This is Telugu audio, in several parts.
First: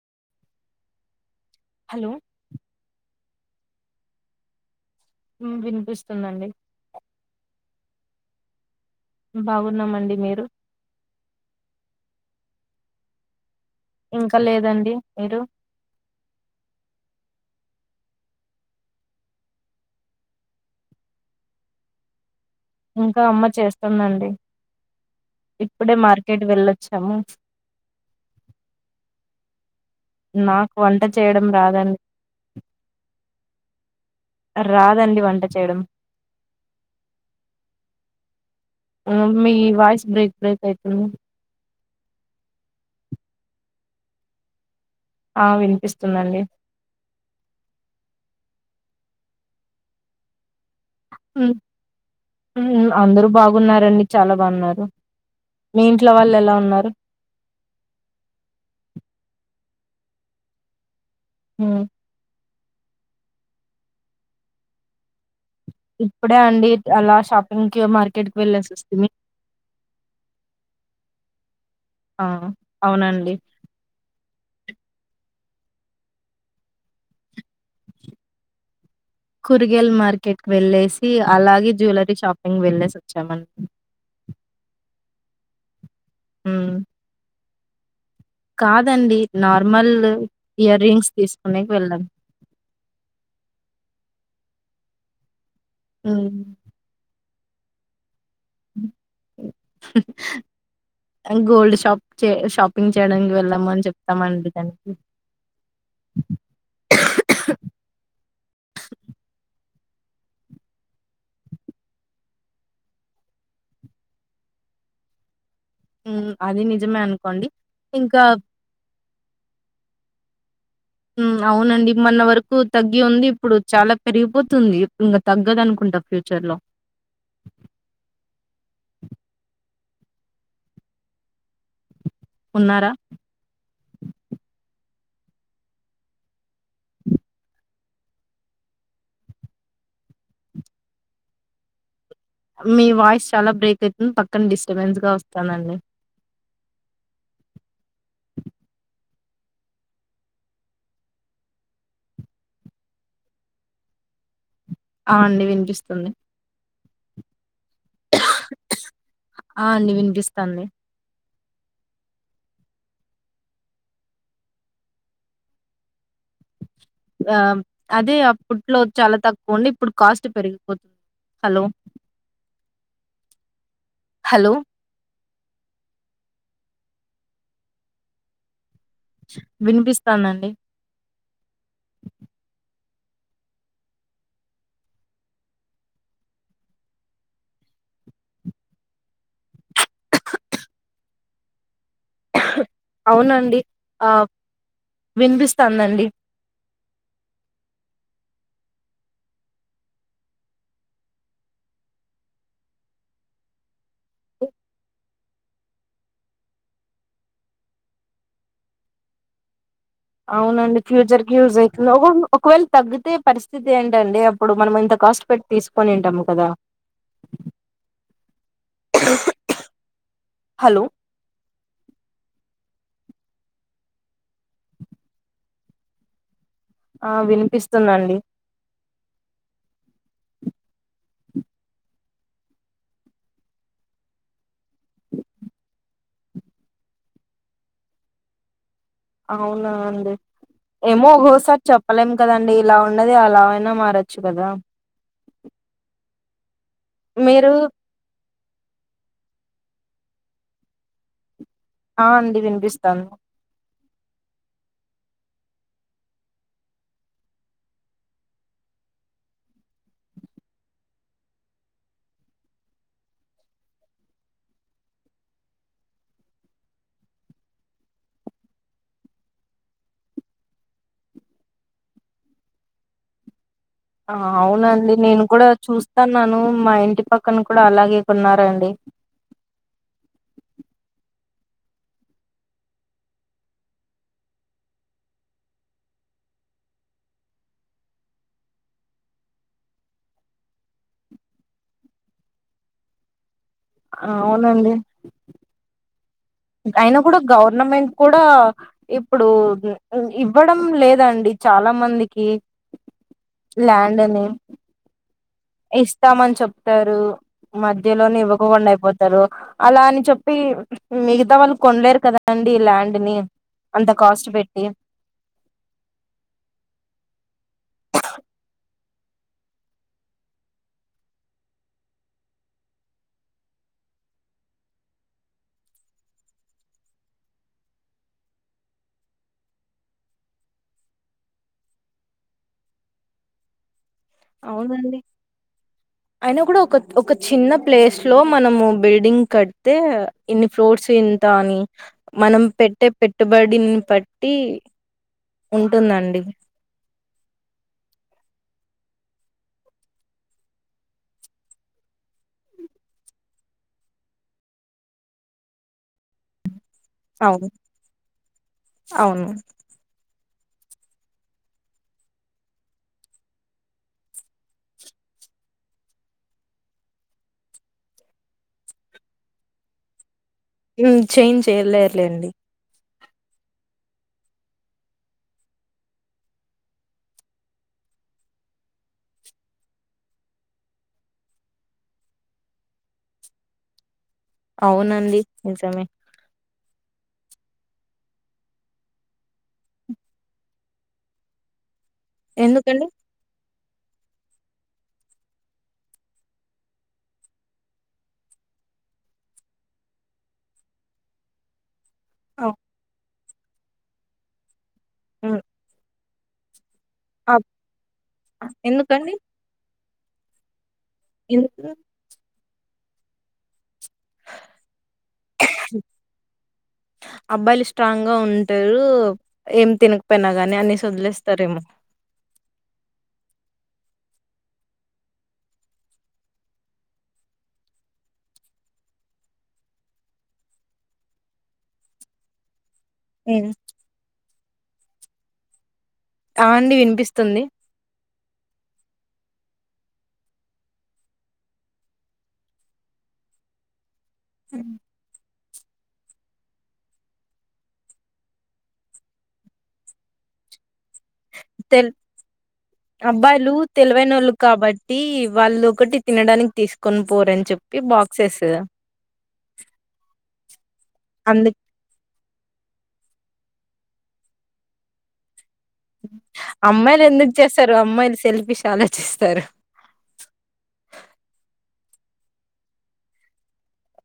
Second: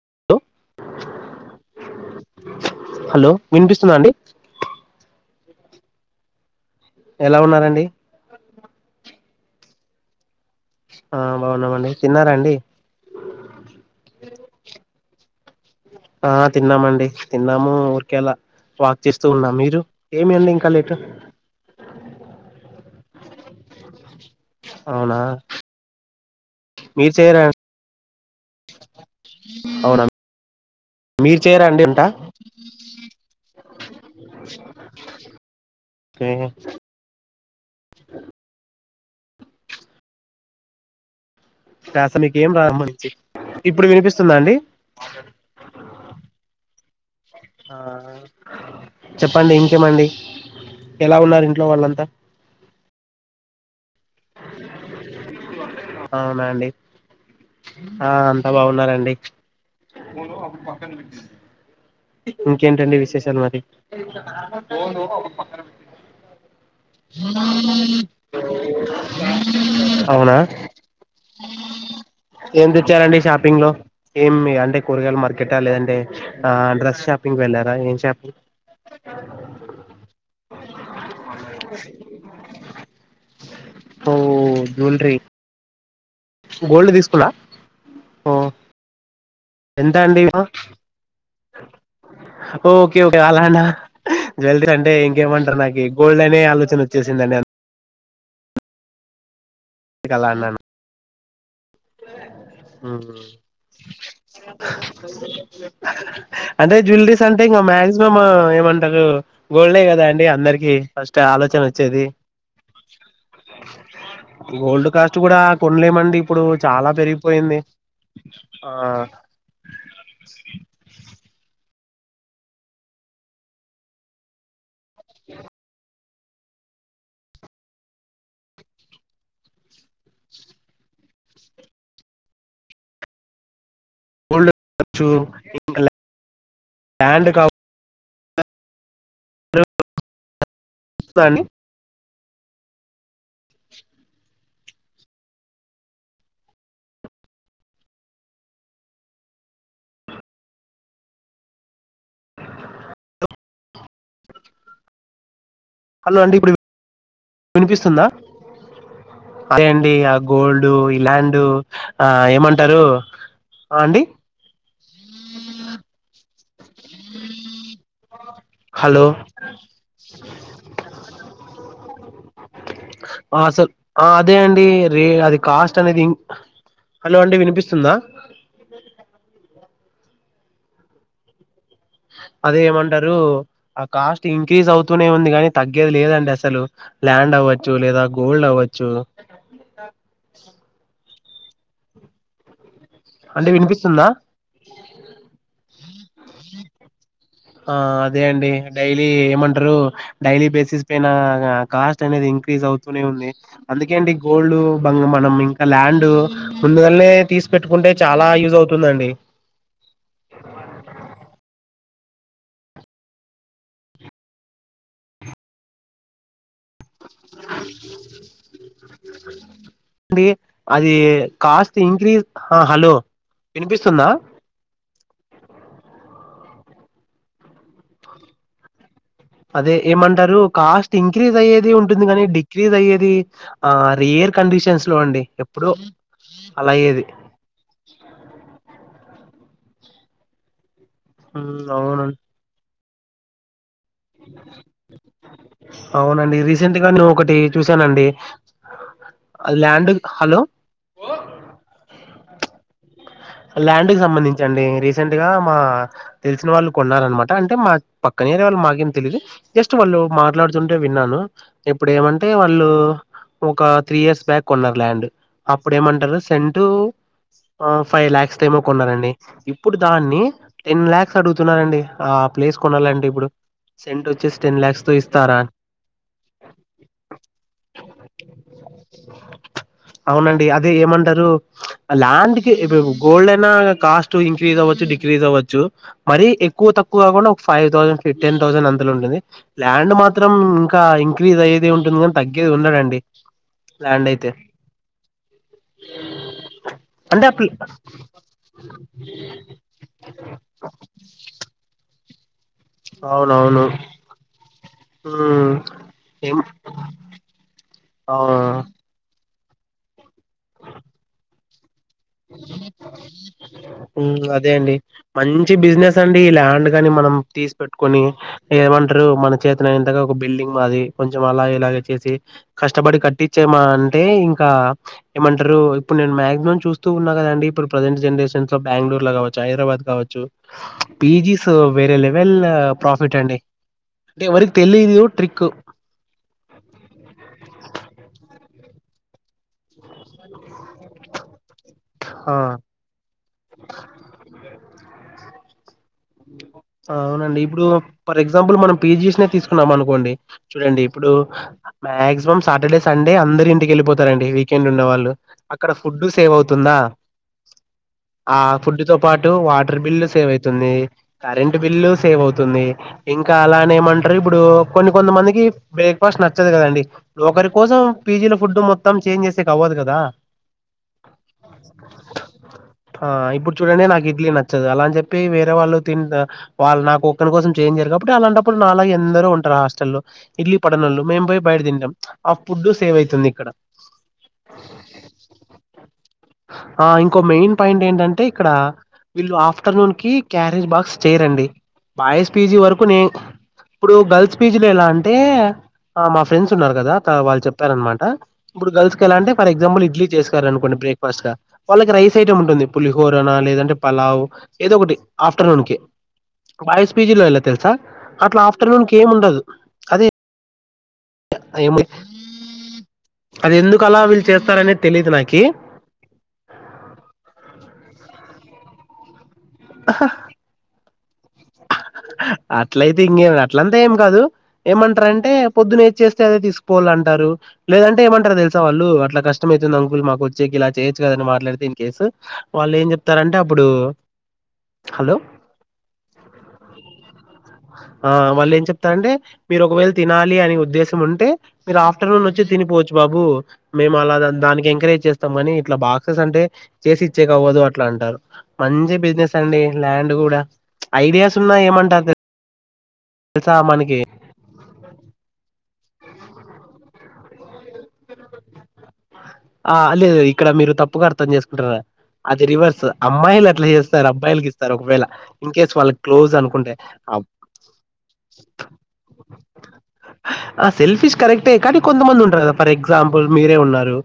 [inaudible] హలో వినిపిస్తుందండి హు వినిపిస్తుందండి ఎలా ఉన్నారండి బాగున్నామండి మీరు ఆ బాగున్నామండి తిన్నారాండి ఇంకా లేదండి మీరు ఆ తిన్నామండి తిన్నాము ఊరికే అలా వాక్ చేస్తూ ఉన్నా మీరు ఏమి అండి ఇంకా లేటు ఇంకా అమ్మ చేస్తుందండి అవునా ఇప్పుడే మా మార్కెట్ మీరు వెళ్ళొచ్చాము చేయరా అవునా నాకు వంట మీరు చేయడం చేయరా అండి రాదండి వంట రాదండి వంట చేయడం ఓకే మీ వాయిస్ బ్రేక్ బ్రేక్ అయితుంది వస మీకి ఏం రావ ఇప్పుడు వినిపిస్తుందా అండి ఆ వినిపిస్తుందండి ఆ చెప్పండి ఇంకేమండి ఎలా ఉన్నారు ఇంట్లో వాళ్ళంతా హుమ్ అందరు బాగున్నారండి చాలా బాగున్నారు మ అవునాండి ఆ అంతా బాగున్నారండి ఫోన్ అప్పుడు పక్కన పెట్టీ హ ఇంకేంటండి విశేషాలు మరి ఇప్పుడే అండి అలా షాపింగ్కి మార్కెట్కిి వెళ్ళేసి వస్తున అవునా ఏం తెచ్చారంండి అవునండి షాపింగ్ లో ఏమి అంటే కూరగాయలు మార్కెట లేదంటే ఆ డ్రెస్ షాపింగ్ వెళ్ళారా ఏం షాపింగ్ కూరగాయల మార్కెట్కి వెళ్ళేసి అలాగే జ్యువెలరీ షాపింగ్ వెళ్ళేసి వచ్చామం ఓ జ్యువెలరీ గోల్డ్ తీసుకుల్లా కాదండి నార్మల్ ఎంతాడి గ్రాం ఇయర్ రింగ్స్ తీసుకునేకి వెళ్ళాం. ఓకేఓకే అలానా జువలరీ అంటే ఇంకమంటర్ నాకు గోల్డ్ అనే హ్మ్. ఆలోచన వచ్చేసిందండి అ ందుకే అలా అన్నా అ గోల్డ్ షాప్ చే షాపింగ్ హ్మ్ చేయడానికి వెళ్ళాము అని చెప్తామండి దానికి. అంటే జ్యువలరీస్ అంటే ఇంకా మాక్సిమం ఏమంటరు గోల్డే కదా అండి అందరికి ఫస్ట్ ఆలోచన వచ్చేది ఓల్డ్ కాస్ట్ కూడా కొన్లేమండి హ్మ్. ఇప్పుడు అది నిజమే అనుకోండి పెరిగిపోయింది ఇంకా ఆ మన వరకు తగ్గి ఉంది ఇప్పుడు చాలా పెరిగిపోతుంది. ఇంకా తగ్గదు అనుకుంటా ఫ్యూచర్ లో ఉన్నారా చ్చు ఇంకా ల్యాండ్ కా [inaudible] స్తదా అండి మీ వాయిస్ చాల బ్రేక్ అయితుంది పక్కన డిస్ టబన్స్ గా వస్తాందండి ఆ అండి వినిపిస్తుంది హలో అండి ఇప్పుడు వినిపిస్తుందా అదే అండి ఆ గోల్డ్ ఈ ల్యాండ్ ఆ ఏమంటారు ఆ అండి ఆ అదే అప్పుట్లో హలో చాలా తక్కువుండి ఇప్పుడు కాస్ట్ పెరిగిపోతుంది హలో ఆ అసల్ ఆ అదే హలో అండి రే అది కాస్ట్ అనేది ఇం హలో అండి వినిపిస్తుందా వినిపిస్తాందండి అదే ఏమంటరు ఆ కాస్ట్ ఇంక్రీజ్ అవుతూనే ఉంది కాని తగ్గేది లేదండి అసలు ల్యాండ్ అవ్వచ్చు లేదా గోల్డ్ అవ్వచ్చు అంటే అవునండి వినిపిస్తుందా ఆ వినిపిస్తాందండి ఆ అదే అండి డైలీ ఏమంటారు డైలీ బేసిస్ పైన కాస్ట్ అనేది ఇంక్రీజ్ అవుతూనే ఉంది అందుకే అండి గోల్డ్ బ మనం ఇంకా ల్యాండ్ ముందుగాల్నే తీసి పెట్టుకుంటే చాలా యూజ్ అవుతుందండి అవునండి ఫ్యూచర్ కి యూజ అవుతుంది ఒకవేళ తగ్గితే పరిస్థితి ఏంటండి అప్పుడు మనం ఇంత కాస్ట్ పెట్టి తీసుకొనింటాము కదా అండి హలో అది కాస్ట్ ఇంక్రీజ్ హలో వినిపిస్తుందా ఆ వినిపిస్తుందండి అదే ఏమంటారు కాస్ట్ ఇంక్రీజ్ అయేది ఉంటుంది కానీ డిక్రీజ్ అయ్యేది ఆ రియర్ కడిషన్స్ లో అండి ఎప్పుడో అలా అయ్యేది అవునా అండి ఏమో ఉమ్, ఒకోసారి చెప్పలేం అవునండి కదండి ఇలా ఉండది అలా అైనా మార వచ్చికదా వి అర్జెంట్ గా నేను ఒకటే చూసానండీ అది ల్యాండ్ ది హలో ఆ అండి వినిపిస్తాను ల్యాండ్కి సంబంధించి అండి రీసెంట్గా మా తెలిసిన వాళ్ళు కొన్నరన్నమాట అంటే మా పక్కనే అరే వాళ్ళు మాకేం తెలిదు జస్ట్ వాళ్ళు మాట్లాడుతుంటె విన్నాను ఇప్పుడ ఏమంటే వాళ్ళు ఒక త్రీ ఇయర్స్ బ్యాక్ కొన్నారు ల్యాండ్ అప్పుడు ఏమంటారు సెంటు ఫైవ్ ల్యాక్స్ ఏమో కొన్నారండి ఇప్పుడు దాన్ని టెన్ ల్యాక్స్ అడుగుతున్నారండి ఆ ప్లేస్ కొనాలంటే ఇప్పుడు సెంట్ వచ్చేసి టెన్ ల్యాక్స్ అవునండి తో నేను ఇస్తారా కూడా చూస్తాన్నాను మా ఇంటి పక్కన కూడ అలాగె కొన్నరండి అవునండి అదే ఏమంటారు ల్యాండ్ గోల్డ్ అయినా కాస్ట్ ఇంక్రీజ్ అవ్వచ్చు డిక్రీజ్ అవ్వచ్చు మరీ ఎక్కువ తక్కువ కాకుండా ఒక ఫైవ్ థౌసండ్ ఫిఫ్టీన్ థౌసండ్ అంతలొ ఉంటుంది ల్యాండ్ మాత్రం ఇంకా ఇంక్రీజ్ అయేది ఉంటుంది కానీ తగ్గేది ఉండదండి ఆ ల్యాండ్ అయితే అవునండి అయినా కూడ అంటే అప్పుడు గవర్నమెంట్ కూడ ఇప్పుడు ఇవ్వడం లేదండి చాలా మంది కే అవునవును ల్యాండ్ ని ఉమ్ ఇస్తామని ఏం చెప్తారు మధ్యలోనే ఆ ఇవ్వకోకుండా అయిపోతారు అలా అని చెప్పి మిగతా వాళ్ళు కొనలేరు కదండి ల్యాండ్ ని అంత హుమ్ కాస్ట్ అదే పెట్టి అండి మంచి బిజినెస్ అండి ల్యాండ్ గాని మనం తీసు పెట్టుకొని ఏమంటరు మన చేతన ఇంతగా ఒక బిల్డింగ్ మాది కొంచెం అలాగ ఇలాగ చేసి కష్టపడి కట్టించేమా అంటే ఇంకా ఏమంటరు ఇప్పుడు నేను మక్సిమం చూస్ ఉన్నా కదండి ఇప్పుడు ప్రజెంట్ జనరేషన్స్ లో బెంగళూర్ లొ కావచ్చు హైదరాబాద్ కావచ్చు పీజీస్ లొ వేరె లెవెల్ ప్రాఫిట్ అండి అంటే ఎవరికి అవునండి తెలీదు ట్రిక్ అయినా కూడ ఒక ఒక చిన్న ప్లేస్ లొ మనము బిల్డింగ్ కడితే ఇన్ని ఫ్లోర్స్ ఇంత అని ఆ మనం పెట్టే పెట్టుబడిని బట్టి [unintelligible] అవునండి ఇప్పుడు ఫర్ ఎగ్జాంపుల్ మనం పీజిస్ లొ తీసుకున్నాం అనుకోండి చూడండి ఇప్పుడు మాక్సిమం సాటర్డే సండే అందరు ఇంటికి వెళ్ళిపోతారండి వీకెండ్ ఉన్నవాళ్ళు అక్కడ ఫుడ్ సేవ్ అవు తుందా అవును ఆ ఫుడ్ తో అవును పాటు వాటర్ బిల్లు సేవై తుంది కరెంట్ బిల్లు సేవ్ అవుతుంది ఇంకా అలానె ఏమంటారు ఇప్పుడు కొన్ని కొంత మందికి బ్రేక్ఫాస్ట్ నచ్చదు కదండి ఒకరి కోసం పీజీల ఫుడ్ మొత్తం చేంజ్ చేసేకి అవ్వదు కదా హుం చేంజ్ చేయలేర్లేండి ఆ ఇప్పుడు చూడండి నాకు ఇడ్లీ నచ్చదు అలా అని చెప్పి వేరేవాళ్ళు తి వాళ్ళు నాకు ఒక్కని కోసం చేంజ్ చెయ్యరు కాబట్టి అలాంటప్పుడు నాలాగ ఎందరొ ఉంటారు ఆ హాస్టల్లో ఇడ్లీ పడనోళ్ళు మేం పోయి బయట తింటాం ఆ ఫుడ్ సేవ్ అవుతుంది ఇక్కడ అవునండి నిజమే ఆ ఇంకో మెయిన్ పాయింట్ ఏంటంటే ఇక్కడ వీళ్ళు ఆఫ్టర్నూన్ కి క్యారీ బా స్టే రండి బాయ్స్ పీజీ వరకు ఎందుకండి నే ఇప్పుడు గర్ల్స్ పీజీ లొ ఎలా అంటె మా ఫ్రెండ్స్ ఉన్నారు కదా వాళ్ళు చెప్పారనమాట ఇప్పుడు గర్ల్స్ కి ఎలా అంటె ఫర్ ఎగ్జాంపుల్ ఇడ్లీ చేసారునుకోండి బ్రేక్ఫాస్ట్ గా వాళ్ళకి రైస్ ఐటమ్ అవ్ ఉంటుంది పులిహో పనా లేదంటె పలావ్ ఏదో ఒకటి ఉమ్ ఆఫ్టర్నూన్ కి బాయ్స్ పీజీ లొ ఎలా అబ్ తెలుసా అట్ల ఆఫ్టర్నూన్ కి ఏం ఎందుకండి ఉండదు అదే ఎ [unintelligible] ఏమో అది ఎందు కలా వీళ్ళు చేస్తారనేది తెలీదు నాకి రు ఏం తినకపోయినా గానీ అనేస్ వదిలేస్తా అట్లయితే ఇంకేం అ ట్లంతా ఏం కాదు ఏమంటారంటే పొద్దున్న ఏచ చేస్తే అదే తీసుకోవాల అంటారు లేదంటే ఏమంటారు తెలుసా వాళ్ళు అట్లా కష్టమవుతుంది అంకుల్ మాకు వచ్చేకి ఇలా చేయొచ్చు కదని మాట్లాడితే ఇన్ కేసు వాళ్ళు ఏం చెప్తారంటే ఉమ్ అప్పుడు హలో అ అండి విన్పిస్తుంది ఆ వాళ్ళు ఏం చెప్తారంటే మీరు ఒకవేళ తినాలి అని ఉద్దేశం ఉంటే మీరు ఆఫ్టర్నూన్ వచ్చి తినిపోవచ్చు బాబు మే మలాగ దానికి ఎంకరేజ్ చేస్తాము గాని అట్లా బాక్సెస్ అంటే చేసిచ్చే కవ్వదు అట్లా అంటారు మంచి బిజినెస్ అండి ల్యాండ్ కూడా ఐడియాస్ స్తున్నా తెల్ ఏమంటారు అబ్బాయిలు తెలుసా మనకి తెలివైనోళ్ళు కాబట్టి వాళ్ళు ఒకటి తినడానికి తీసుకొని పోరని చెప్పు ఆ లేదు ఇక్కడ మీరు తప్పుగా అర్థం అందు చేసుకుంటారా అది రివర్స్ అమ్మాయిలు అట్ల చేస్తారు అబ్బాయిలకి ఇస్తారు ఒకవేళ ఇన్ కేస్ వాళ్ళ క్లోజ్ అనుకుంటే అమ్మాయిలు ఎందుకు చేస్తారు అమ్మాయిలు సెల్ఫిష్ ఆలోచిస్తారు ఆ సెల్ఫిష్ కరెక్టే కానీ కొంత మంది ఉంటరు కదా ఫర్ ఎగ్జాంపుల్ మీరే ఉన్నారు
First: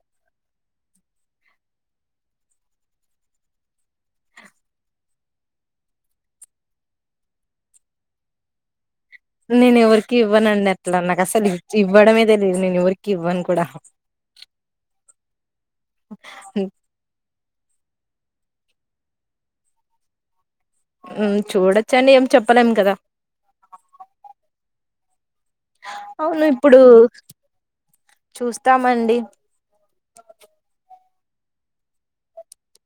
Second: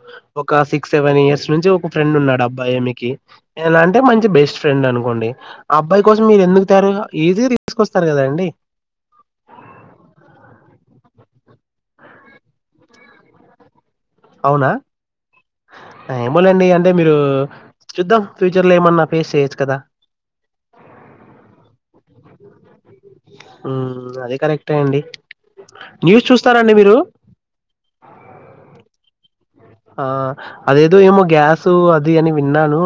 ఒక సిక్స్ సెవెన్ ఇయర్స్ నుంచి ఒక ఫ్రెండ్ ఉన్నాడు అబ్బాయి మీకి ఎలా అంటే మంచి బెస్ట్ ఫ్రెండ్ అనుకోండి ఆ అబ్బాయి కోసం మీరు ఎందుకు తారు ఈజీగా తీసుకొస్తారు కదండి. నేను ఎవరికి ఇవ్వనండి అట్లా నాకు అసలు ఇవ్వడమే తెలీదు నేను ఎవరికి ఇవ్వను కూడా అవునా ఏమోలేండి అంటే మీరు చూద్దాం ఫ్యూచర్ లో ఏమన్నా ఫేస్ చేయొచ్చు కదా హ్మ్ చూడొచ్చండి ఏం చెప్పలేం కదా మ్మ్ అది కరెక్టే అండి న్యూస్ అవును చూస్తారండి ఇప్పుడు మీరు చూస్తామండి ఆ అదేదో ఏమో గ్యాసు అది అని విన్నాను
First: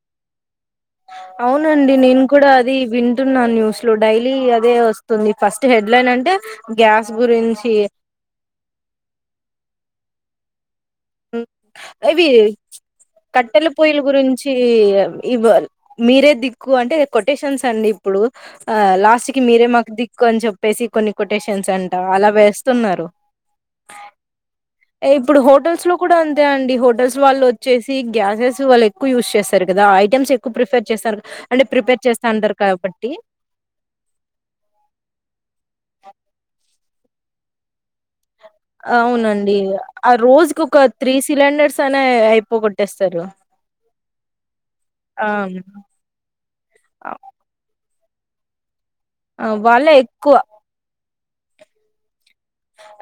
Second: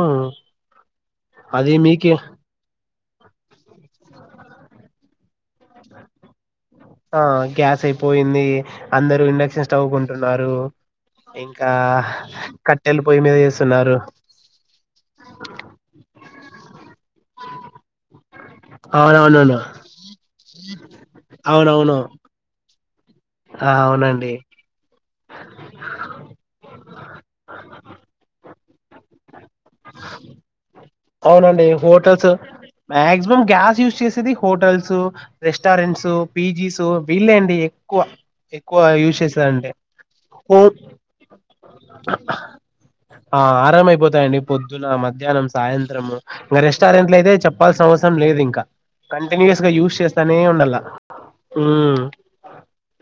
అది అవునండి మీకే నేను కూడా అది వింటున్నా న్యూస్ లో డైలీ అదే వస్తుంది ఫస్ట్ హెడ్ లైన్ అంటే గ్యాస్ ఆ గురించి గ్యాస్ అయిపోయింది అందరూ ఇండక్షన్ స్టవ్ కొంటు మారు ఇవి పొయ్యి మీద కట్టెల చేస్తున్నారు పొయ్యల గురించి ఇ మీరే దిక్కు అంటే కొటేషన్స్ అండి ఇప్పుడు ఆ లాస్ట్ కి అవునవునవును మీరే మాకు దిక్కు అని చెప్పేసి కొన్ని కొటేషన్స్ అవునవును అంటా అలా వేస్తున్నారు ఆ అవునండి ఇప్పుడు హోటల్స్ లో అండి హోటల్స్ వాళ్ళు వచ్చేసి గ్యాసెస్ వాళ్ళు ఎక్కువ యూస్ చేస్ స్తారు కదా ఐటమ్స్ ఎక్కువ ప్రిపేర్ చేస్తారు అవునండి అంటే చేస్తా హోటల్స్ అంటారు కాబట్టి మాగ్జిమం గ్యాస్ యూజ్ చేసేది హోటల్స్ రెస్టారెంట్స్ పీజీస్ వీళ్లే అండి ఎక్కువ ఎక్కువ యూజ్ అవునండి చేసేదంటే ఆ రోజుకి హోమ్ ఒక త్రీ సిలిండర్స్ అనే అయిపోగొట్టేస్తారు ఆ అ సాయంత్రం ఇంక రెస్టారెంట్ లో అయితే చెప్పల్సిన అవస సం లేదు ఇంకా ఆ కంటిన్యూస్ గా వాళ్ళే యూజ్ ఎక్కువ చేస్తానే ఉండల్ల హ్మ్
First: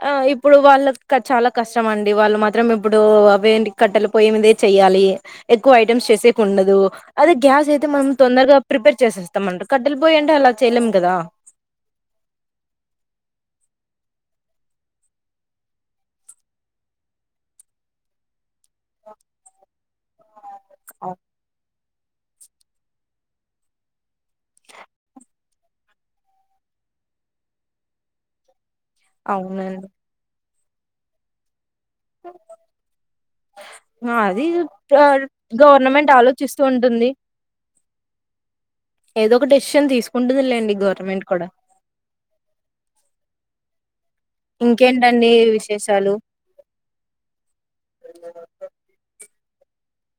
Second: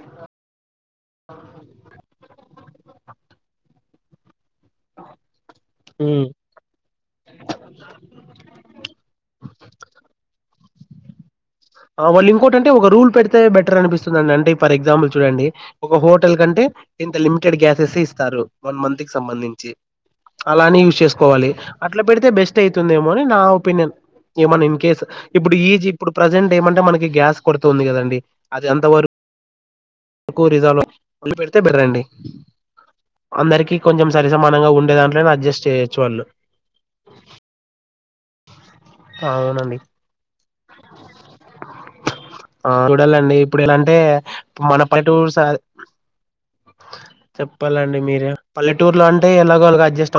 ఆ ఇప్పుడు వాళ్ళ చాలా కష్టమండి వాళ్ళు మ మాత్రం ఇప్పుడు అవేంటి కట్టెలు పొయ్యిమిందే చెయ్యాలి ఎక్కువ ఐటమ్స్ ఉమ్ చేసేకి ఉండదు అదే గ్యాస్ అయితే మనం తొందరగా ప్రిపేర్ చేసేస్తాం అంట కట్టలి పోయి అంటే అలా చెల్ం కదా వాళ్ళు ఇంకోటింటే ఒక రూల్ పెడితే బెటర్ అనిపిస్తుందిండి అంటే ఫర్ ఎగ్జాంపుల్ చూడండి ఒక హోటల్ కంటే ఇంత లిమిటెడ్ గ్యాసెస్ ఇస్తారు వన్ మంత్ కి సంబంధించి అలానే యూస్ చేసుకోవాలి అట్లా పెడితే బెస్ట్ అవుతుందేమో అని నా ఒపీనియన్ ఏమన్నా ఇన్ కేస్ ఇప్పుడు ఈజ్ ఇప్పుడు ప్రజెంట్ ఏమంటే మనకి గ్యాస్ కొడుతుంది కదండి అది అంత అవునండి కోరుదాల అతే బెటర్ అండి అందరికీ కొంచెం ఆ సరి అది సమానంగా ఉండే ఆ దాంట్లో అడ్జస్ట్ చేయొచ్చు గవర్నమెంట్ వాళ్ళు ఆలోచిస్తూ ఉంటుంది ఏదో ఒక అవునండి. డెసిషన్ తీసుకుంటుందిలేండి గవర్నమెంట్ కూడా ప మన పల్లెటూరు ఇంకేంటండి స విశేషాలు చెప్పాలండి మీరు పల్లెటూరులో అంటే ఎలాగ అల అడ్జెస్ట్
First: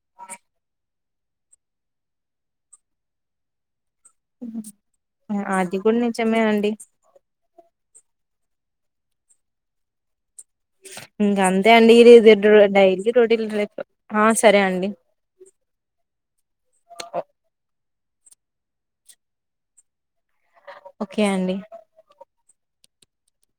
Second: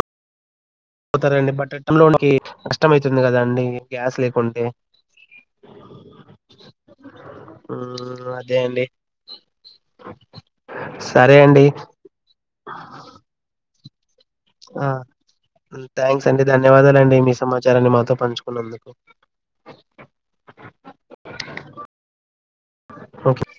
పోతారండి బట్టటంలోకి కష్టం అవుతుంది కదా అండి గ్యాస్ లేకుంటే అది కూడా నేను నిజమ నండి మ్మ్ అదే అండి ఇంకా అంతే అండి ఇరి ఇది డైలీ రోటిన్ లైఫ్ ఆ సరే ఆ అండి థ్యాంక్స్ అండి ధన్యవాదాలు అండి మీ సమాచారాన్ని మాతోం పంచుకున్నందుకు ఓకే అండి ఓకే